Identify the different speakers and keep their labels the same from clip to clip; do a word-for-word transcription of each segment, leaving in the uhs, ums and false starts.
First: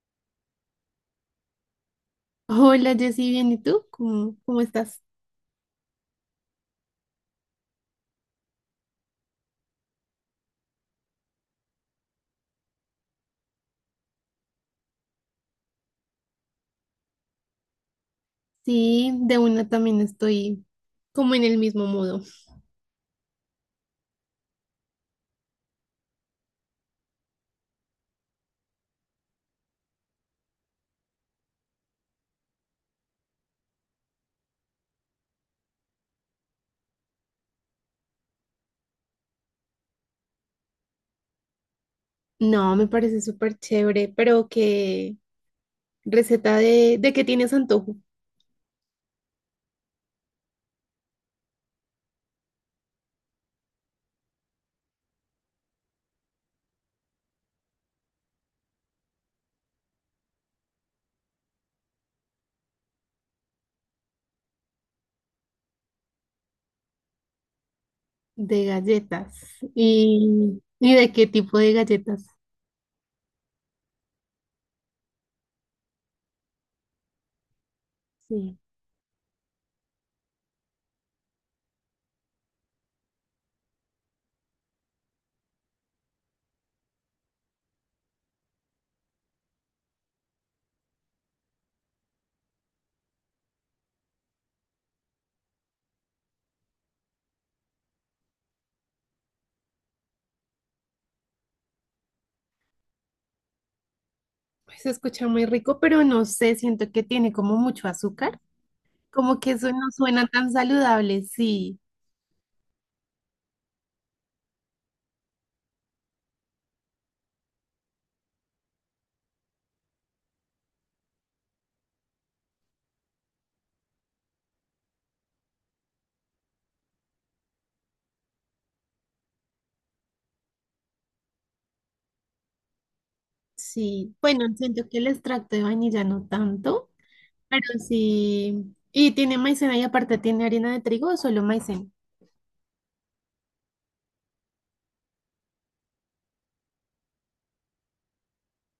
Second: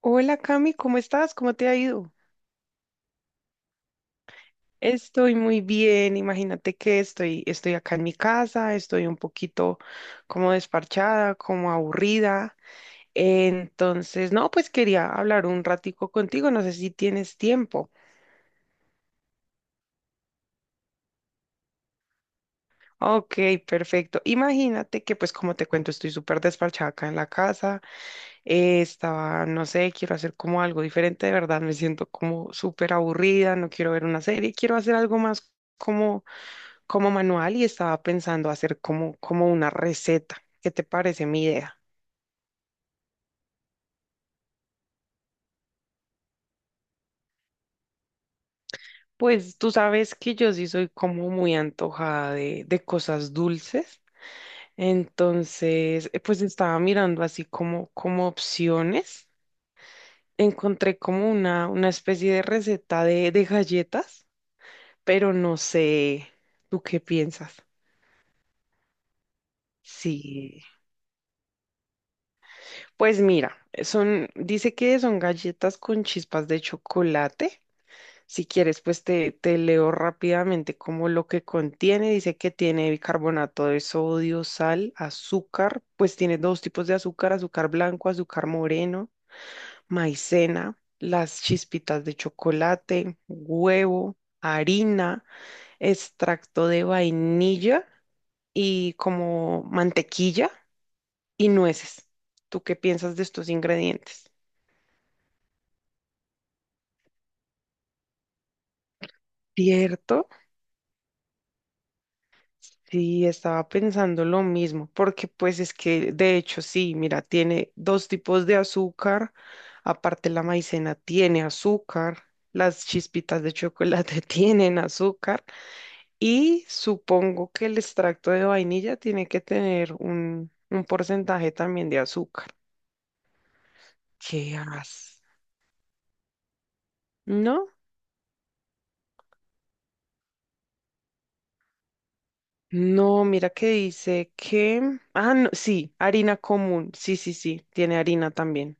Speaker 1: Hola Cami, ¿cómo estás? ¿Cómo te ha ido?
Speaker 2: Hola Jessy, bien, ¿y tú? ¿Cómo, cómo estás?
Speaker 1: Estoy muy bien, imagínate que estoy, estoy acá en mi casa, estoy un poquito como desparchada, como aburrida. Entonces, no, pues quería hablar un ratico contigo, no sé si tienes tiempo.
Speaker 2: Sí, de una también estoy como en el mismo modo.
Speaker 1: Ok, perfecto. Imagínate que pues como te cuento, estoy súper desparchada acá en la casa, eh, estaba, no sé, quiero hacer como algo diferente, de verdad, me siento como súper aburrida, no quiero ver una serie, quiero hacer algo más. como como manual y estaba pensando hacer como, como una receta. ¿Qué te parece mi idea?
Speaker 2: No, me parece súper chévere, pero qué receta de, de qué tienes antojo,
Speaker 1: Pues tú sabes que yo sí soy como muy antojada de, de cosas dulces. Entonces, eh, pues estaba mirando así como, como opciones. Encontré como una, una especie de receta de, de galletas, pero no sé, ¿tú qué piensas?
Speaker 2: de galletas.
Speaker 1: Sí,
Speaker 2: ¿Y, y de qué tipo de galletas?
Speaker 1: pues mira, son, dice que son galletas con chispas de chocolate. Si
Speaker 2: Sí,
Speaker 1: quieres, pues te, te leo rápidamente como lo que contiene. Dice que tiene bicarbonato de sodio, sal, azúcar. Pues tiene dos tipos de azúcar, azúcar blanco, azúcar moreno, maicena, las chispitas de chocolate, huevo, harina, extracto de vainilla y como mantequilla y nueces. ¿Tú qué piensas de estos ingredientes?
Speaker 2: pues se escucha muy rico, pero no sé, siento que tiene como mucho azúcar, como que eso no suena
Speaker 1: ¿Cierto?
Speaker 2: tan saludable, sí,
Speaker 1: Sí, estaba pensando lo mismo, porque pues es que de hecho sí, mira, tiene dos tipos de azúcar, aparte la maicena tiene azúcar, las chispitas de chocolate tienen azúcar y supongo que el extracto de vainilla tiene que tener un, un porcentaje también de azúcar.
Speaker 2: sí. Bueno,
Speaker 1: ¿Qué
Speaker 2: siento que el
Speaker 1: haces?
Speaker 2: extracto de vainilla no tanto. Pero
Speaker 1: ¿No?
Speaker 2: sí. ¿Y tiene maicena y aparte tiene harina de trigo o solo maicena?
Speaker 1: No, mira que dice que. Ah, no, sí, harina común, sí, sí, sí, tiene harina también.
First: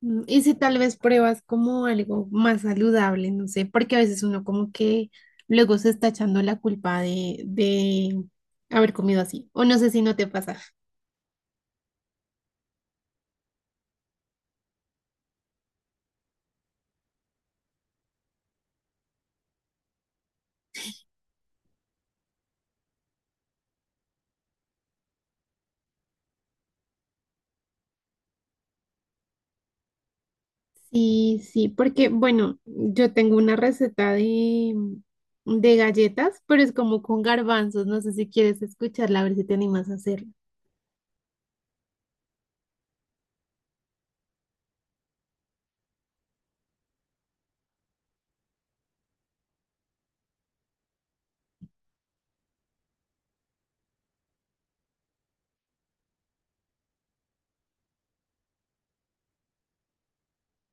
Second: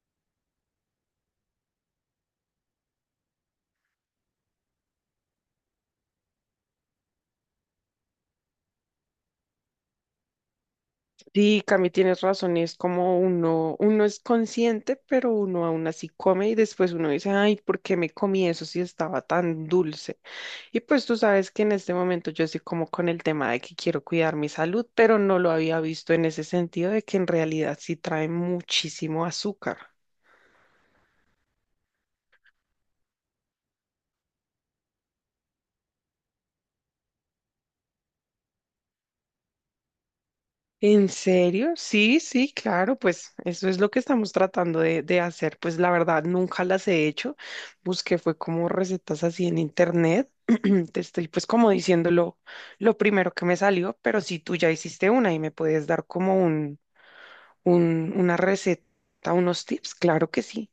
Speaker 2: Mm, Y si tal vez pruebas como algo más saludable, no sé, porque a veces uno como que luego se está echando la culpa de, de haber comido así. O no sé si no te pasa.
Speaker 1: Sí, Cami, tienes razón, es como uno, uno es consciente, pero uno aún así come y después uno dice, ay, ¿por qué me comí eso si estaba tan dulce? Y pues tú sabes que en este momento yo estoy como con el tema de que quiero cuidar mi salud, pero no lo había visto en ese sentido de que en realidad sí trae muchísimo azúcar.
Speaker 2: Sí, sí, porque bueno, yo tengo una receta de, de galletas, pero es como con garbanzos. No sé si quieres escucharla, a ver si te animas a hacerla.
Speaker 1: ¿En serio? Sí, sí, claro, pues eso es lo que estamos tratando de, de hacer. Pues la verdad, nunca las he hecho. Busqué fue como recetas así en internet. Te estoy pues como diciendo lo, lo primero que me salió, pero si tú ya hiciste una y me puedes dar como un, un, una receta, unos tips, claro que sí.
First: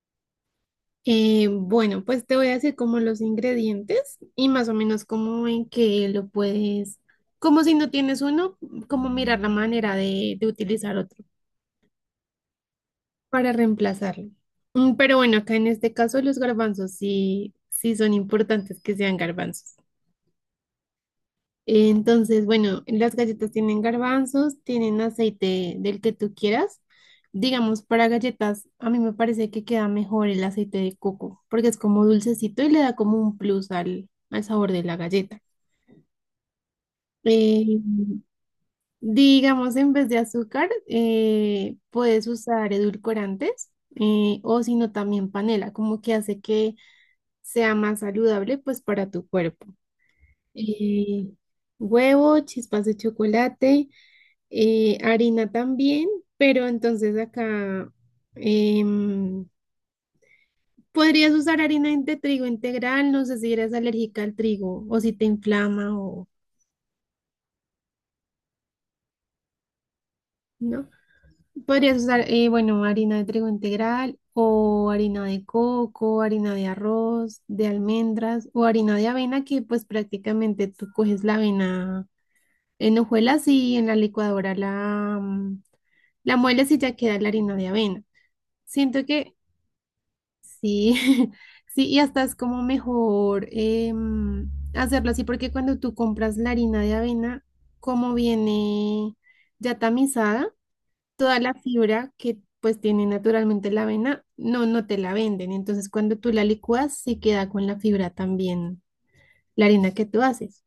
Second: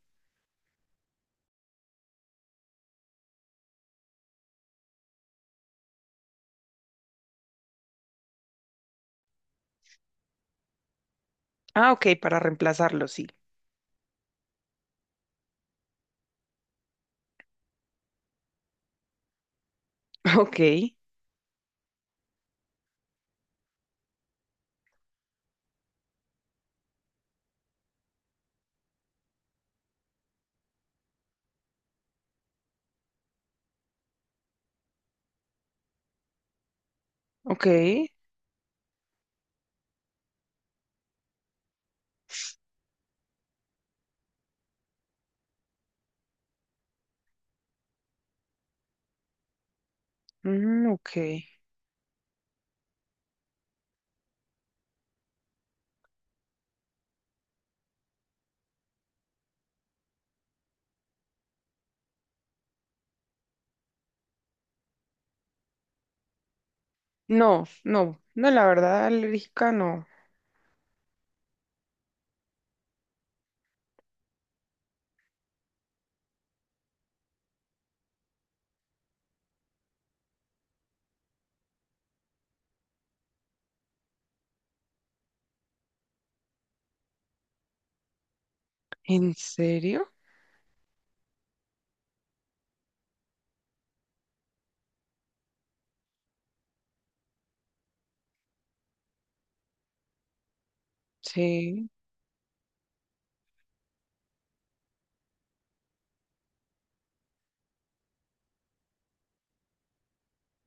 Speaker 2: Eh, bueno, pues te voy a decir como los ingredientes y más o menos como en que lo puedes, como si no tienes uno, como mirar la manera de, de utilizar otro
Speaker 1: Ah, ok, para reemplazarlo, sí.
Speaker 2: para reemplazarlo. Mm, Pero bueno, acá en este caso los garbanzos sí, sí son importantes que sean garbanzos.
Speaker 1: Ok,
Speaker 2: Entonces, bueno, las galletas tienen garbanzos, tienen aceite del que tú quieras. Digamos, para galletas, a mí me parece que queda mejor el aceite de coco, porque es como dulcecito y le da como un plus al, al sabor de la galleta.
Speaker 1: ok,
Speaker 2: Eh, digamos, en vez de azúcar, eh, puedes usar edulcorantes eh, o si no, también panela, como que hace que sea más saludable pues para tu cuerpo.
Speaker 1: mm, ok.
Speaker 2: Eh, Huevo, chispas de chocolate. Eh, harina también, pero entonces acá em, podrías usar harina de trigo integral, no sé si eres alérgica al trigo o si te inflama o
Speaker 1: No, no, no, la verdad, alérgica no.
Speaker 2: no. Podrías usar, eh, bueno, harina de trigo integral o harina de coco, harina de arroz, de almendras o harina de avena que pues prácticamente tú coges la avena en hojuelas y en la licuadora la, mm, la mueles y ya queda la harina de avena. Siento
Speaker 1: ¿En
Speaker 2: que
Speaker 1: serio?
Speaker 2: sí, sí, y hasta es como mejor em, hacerlo así, porque cuando tú compras la harina de avena, como viene ya tamizada, toda la
Speaker 1: Sí.
Speaker 2: fibra que pues tiene naturalmente la avena, no, no te la venden. Entonces, cuando tú la licúas, se queda con la fibra también, la harina que tú haces.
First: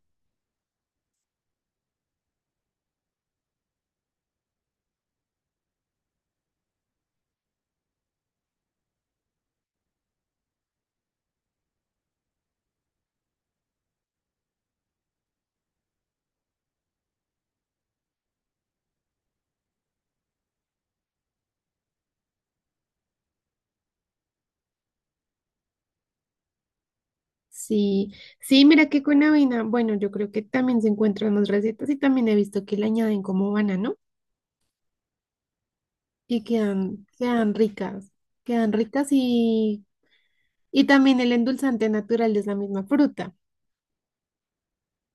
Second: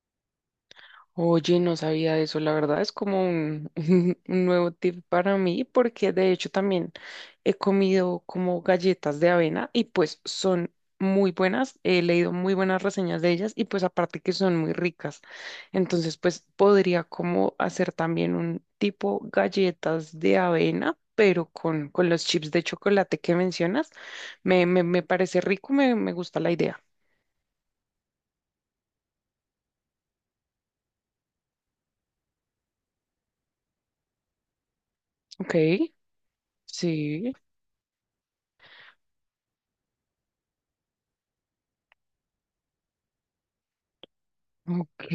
Speaker 1: Oye, no sabía eso, la verdad es como un, un nuevo tip para mí porque de hecho también he comido como galletas de avena y pues son muy buenas, he leído muy buenas reseñas de ellas y pues aparte que son muy ricas, entonces pues podría como hacer también un tipo galletas de avena, pero con, con los chips de chocolate que mencionas, me, me, me parece rico, me, me gusta la idea.
Speaker 2: Sí, sí, mira que con avena, bueno, yo creo que también se encuentran más recetas y también he visto que le añaden como banano
Speaker 1: Ok,
Speaker 2: y quedan,
Speaker 1: sí.
Speaker 2: quedan ricas. Quedan ricas y Y también el endulzante natural es la misma fruta.
Speaker 1: Ok,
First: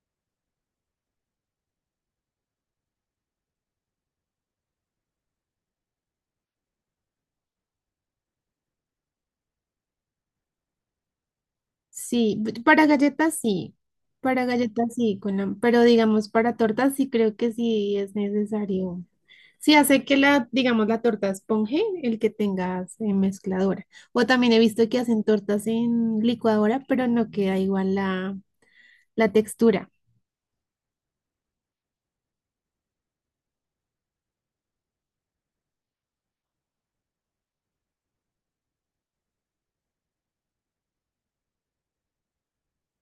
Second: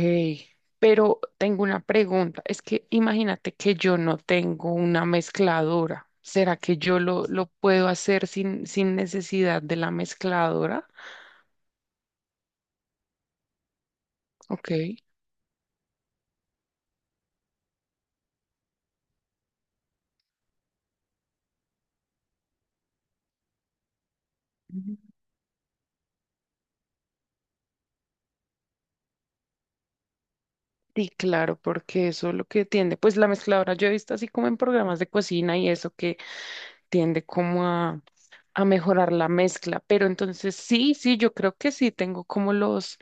Speaker 1: pero tengo una pregunta. Es que imagínate que yo no tengo una mezcladora. ¿Será que yo lo, lo puedo hacer sin, sin necesidad de la mezcladora?
Speaker 2: Sí, b- para galletas sí, para
Speaker 1: Ok.
Speaker 2: galletas sí, con la- pero digamos para tortas sí creo que sí es necesario. Sí, hace que la, digamos, la torta esponje, el que tengas en mezcladora. O también he visto
Speaker 1: Ujú.
Speaker 2: que hacen tortas en licuadora, pero no queda igual la, la textura.
Speaker 1: Sí, claro, porque eso es lo que tiende. Pues la mezcladora yo he visto así como en programas de cocina y eso que tiende como a, a mejorar la mezcla. Pero entonces sí, sí, yo creo que sí tengo como los,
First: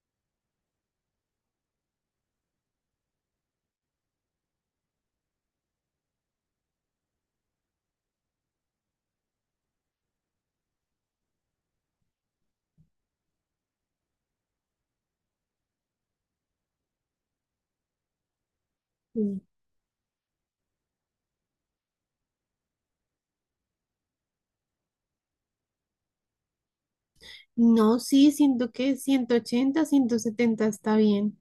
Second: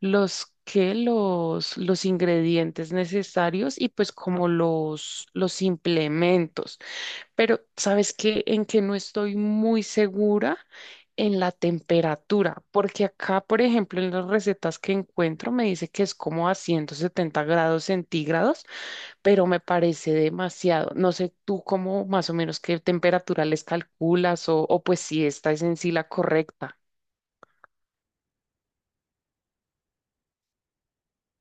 Speaker 1: los que los, los ingredientes necesarios y pues como los, los implementos. Pero ¿sabes qué? En que no estoy muy segura en la temperatura, porque acá, por ejemplo, en las recetas que encuentro me dice que es como a ciento setenta grados centígrados,
Speaker 2: Mm.
Speaker 1: pero me parece demasiado. No sé tú cómo más o menos qué temperatura les calculas o, o pues si esta es en sí la correcta.
Speaker 2: No, sí, siento que ciento ochenta, ciento setenta está bien.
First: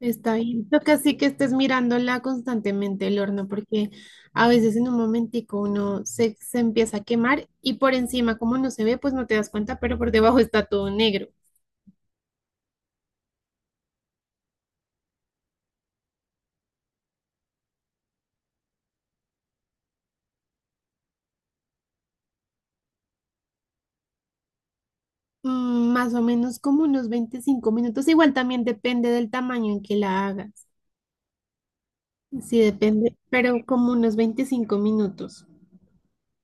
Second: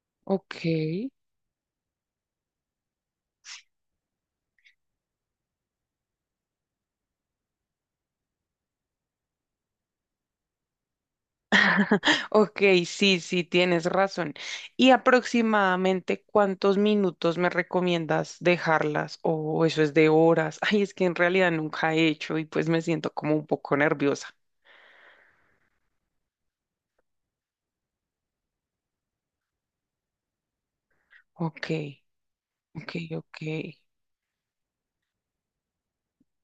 Speaker 2: Está
Speaker 1: Ok,
Speaker 2: bien. Toca sí que estés mirándola constantemente el horno, porque a veces en un momentico uno se, se empieza a quemar y por encima, como no se ve, pues no te das cuenta, pero por debajo está todo negro.
Speaker 1: ok, sí, sí, tienes razón. ¿Y aproximadamente cuántos minutos me recomiendas dejarlas? O eso es de horas. Ay, es que en realidad nunca he hecho y pues me siento como un poco nerviosa.
Speaker 2: Mm, Más o menos como unos veinticinco minutos. Igual también depende del tamaño en que la hagas.
Speaker 1: Ok,
Speaker 2: Sí,
Speaker 1: ok,
Speaker 2: depende,
Speaker 1: ok.
Speaker 2: pero como unos veinticinco minutos.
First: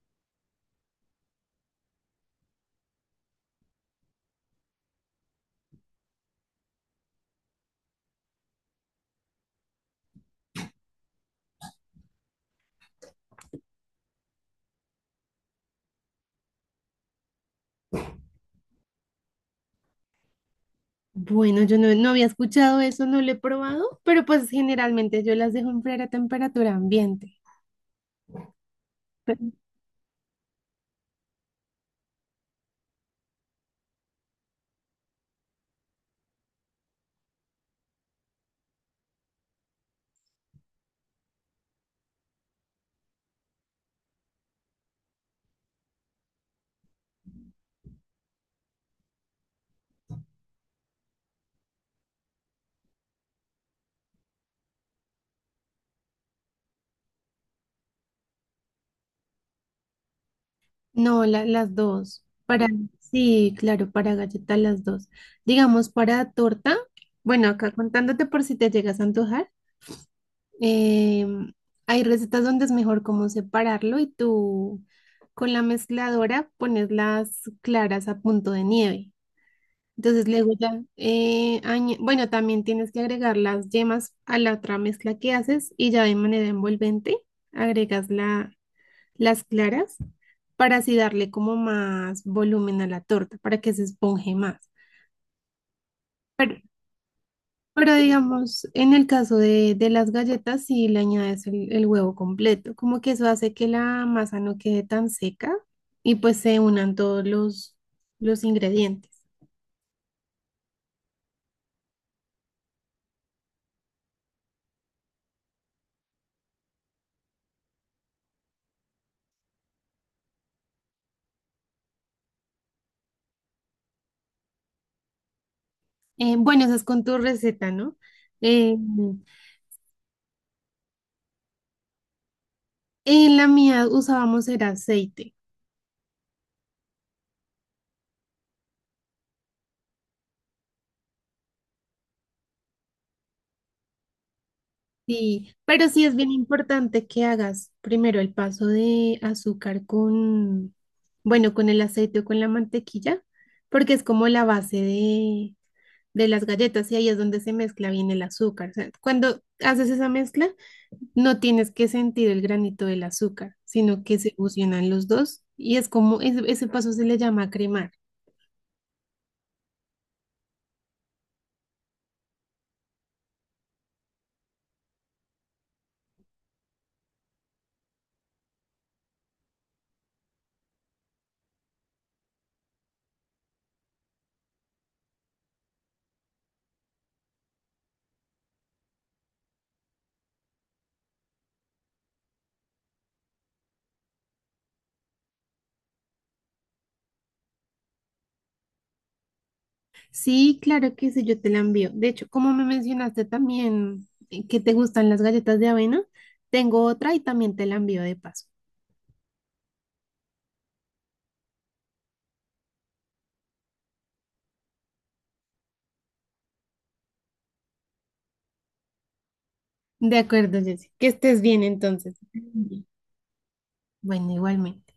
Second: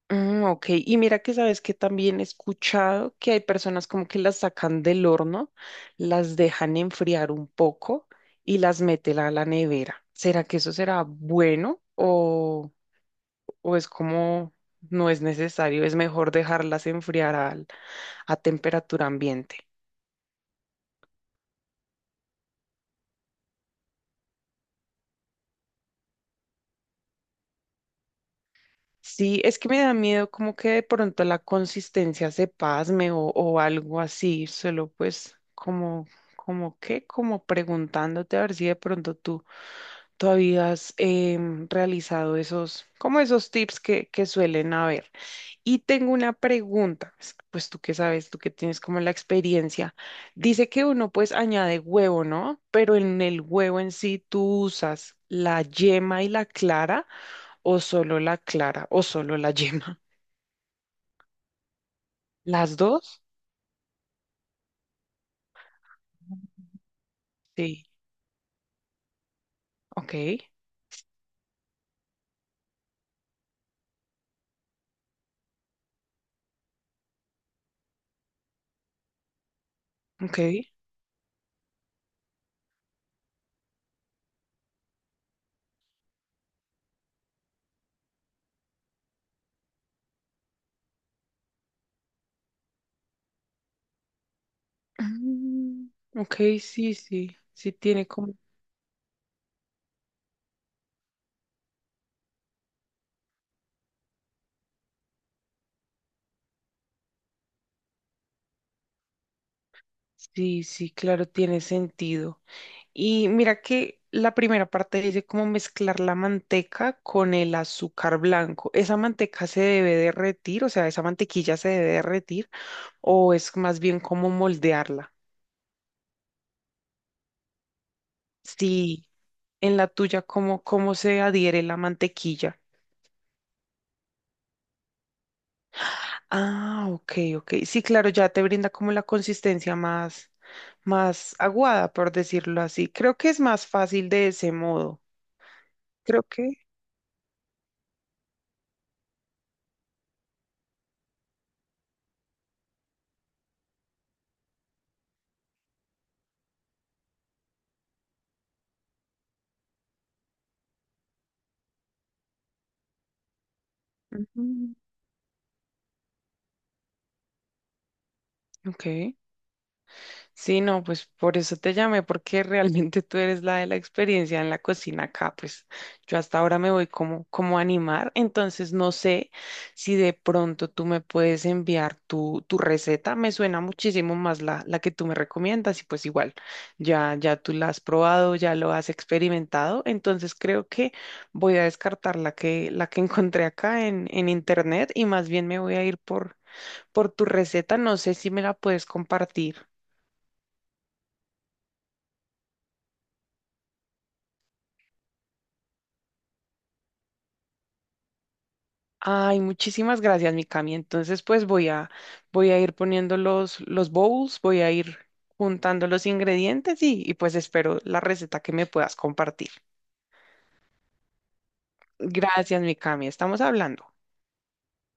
Speaker 1: Mm, ok, y mira que sabes que también he escuchado que hay personas como que las sacan del horno, las dejan enfriar un poco y las meten a la nevera. ¿Será que eso será bueno o, o es como no es necesario? Es mejor dejarlas enfriar al- a temperatura ambiente.
Speaker 2: Bueno, yo no, no había escuchado eso, no lo he probado, pero pues generalmente yo las dejo enfriar a temperatura ambiente.
Speaker 1: Sí, es que me da miedo como que de pronto la consistencia se pasme o, o algo así, solo pues como, como que, como preguntándote a ver si de pronto tú ¿Tú habías em, realizado esos, como esos tips que, que suelen haber? Y tengo una pregunta, pues pues tú que sabes, tú que tienes como la experiencia. Dice que uno pues añade huevo, ¿no? Pero en el huevo en sí tú usas la yema y la clara o solo la clara o solo la yema.
Speaker 2: No, la- las dos. Para,
Speaker 1: ¿Las dos?
Speaker 2: sí, claro, para galleta las dos. Digamos, para torta, bueno, acá
Speaker 1: Sí,
Speaker 2: contándote por si te llegas a antojar,
Speaker 1: ok,
Speaker 2: em, hay recetas donde es mejor como separarlo y tú con la mezcladora pones las claras a punto de nieve. Entonces
Speaker 1: ok.
Speaker 2: luego ya, eh, añe- bueno, también tienes que agregar las yemas a la otra mezcla que haces y ya de manera envolvente agregas la, las claras para así darle como más volumen a la torta, para que se esponje más.
Speaker 1: Mm, ok,
Speaker 2: Pero,
Speaker 1: sí, sí, sí
Speaker 2: pero
Speaker 1: tiene como.
Speaker 2: digamos, en el caso de, de las galletas, si le añades el, el huevo completo, como que eso hace que la masa no quede tan seca y pues se unan todos los, los ingredientes.
Speaker 1: Sí, sí, claro, tiene sentido. Y mira que la primera parte dice cómo mezclar la manteca con el azúcar blanco. ¿Esa manteca se debe derretir? O sea, ¿esa mantequilla se debe derretir? ¿O es más bien como moldearla?
Speaker 2: Eh, bueno, esa es con tu receta, ¿no? Eh,
Speaker 1: Sí, en la tuya, ¿cómo, cómo se adhiere la mantequilla?
Speaker 2: en la mía usábamos el aceite.
Speaker 1: Ah, ok, ok. Sí, claro, ya te brinda como la consistencia más, más aguada, por decirlo así. Creo que es más fácil de ese modo.
Speaker 2: Sí, pero sí es
Speaker 1: Creo
Speaker 2: bien
Speaker 1: que.
Speaker 2: importante que hagas primero el paso de azúcar con, bueno, con el aceite o con la mantequilla, porque es como la base de, de las galletas y ahí es donde se mezcla bien el azúcar. O sea, cuando haces esa mezcla, no tienes que sentir el granito del azúcar, sino que se
Speaker 1: Ujú.
Speaker 2: fusionan los dos y es como, ese, ese paso se le llama cremar.
Speaker 1: Ok. Sí, no, pues por eso te llamé, porque realmente tú eres la de la experiencia en la cocina acá, pues yo hasta ahora me voy como, como a animar, entonces no sé si de pronto tú me puedes enviar tu, tu receta, me suena muchísimo más la, la que tú me recomiendas y pues igual, ya, ya tú la has probado, ya lo has experimentado, entonces creo que voy a descartar la que, la que encontré acá en, en internet y más bien me voy a ir por, por tu receta, no sé si me la puedes compartir.
Speaker 2: Sí, claro que sí, yo te la envío. De hecho, como me mencionaste también eh, que te gustan las galletas de avena, tengo otra y también te la envío de paso.
Speaker 1: Ay, muchísimas gracias, Mikami. Entonces, pues voy a, voy a ir poniendo los, los bowls, voy a ir juntando los ingredientes y, y pues espero la receta que me puedas compartir.
Speaker 2: De acuerdo, Jessy. Que estés bien entonces.
Speaker 1: Gracias,
Speaker 2: Bien.
Speaker 1: Mikami. Estamos hablando.
Speaker 2: Bueno, igualmente.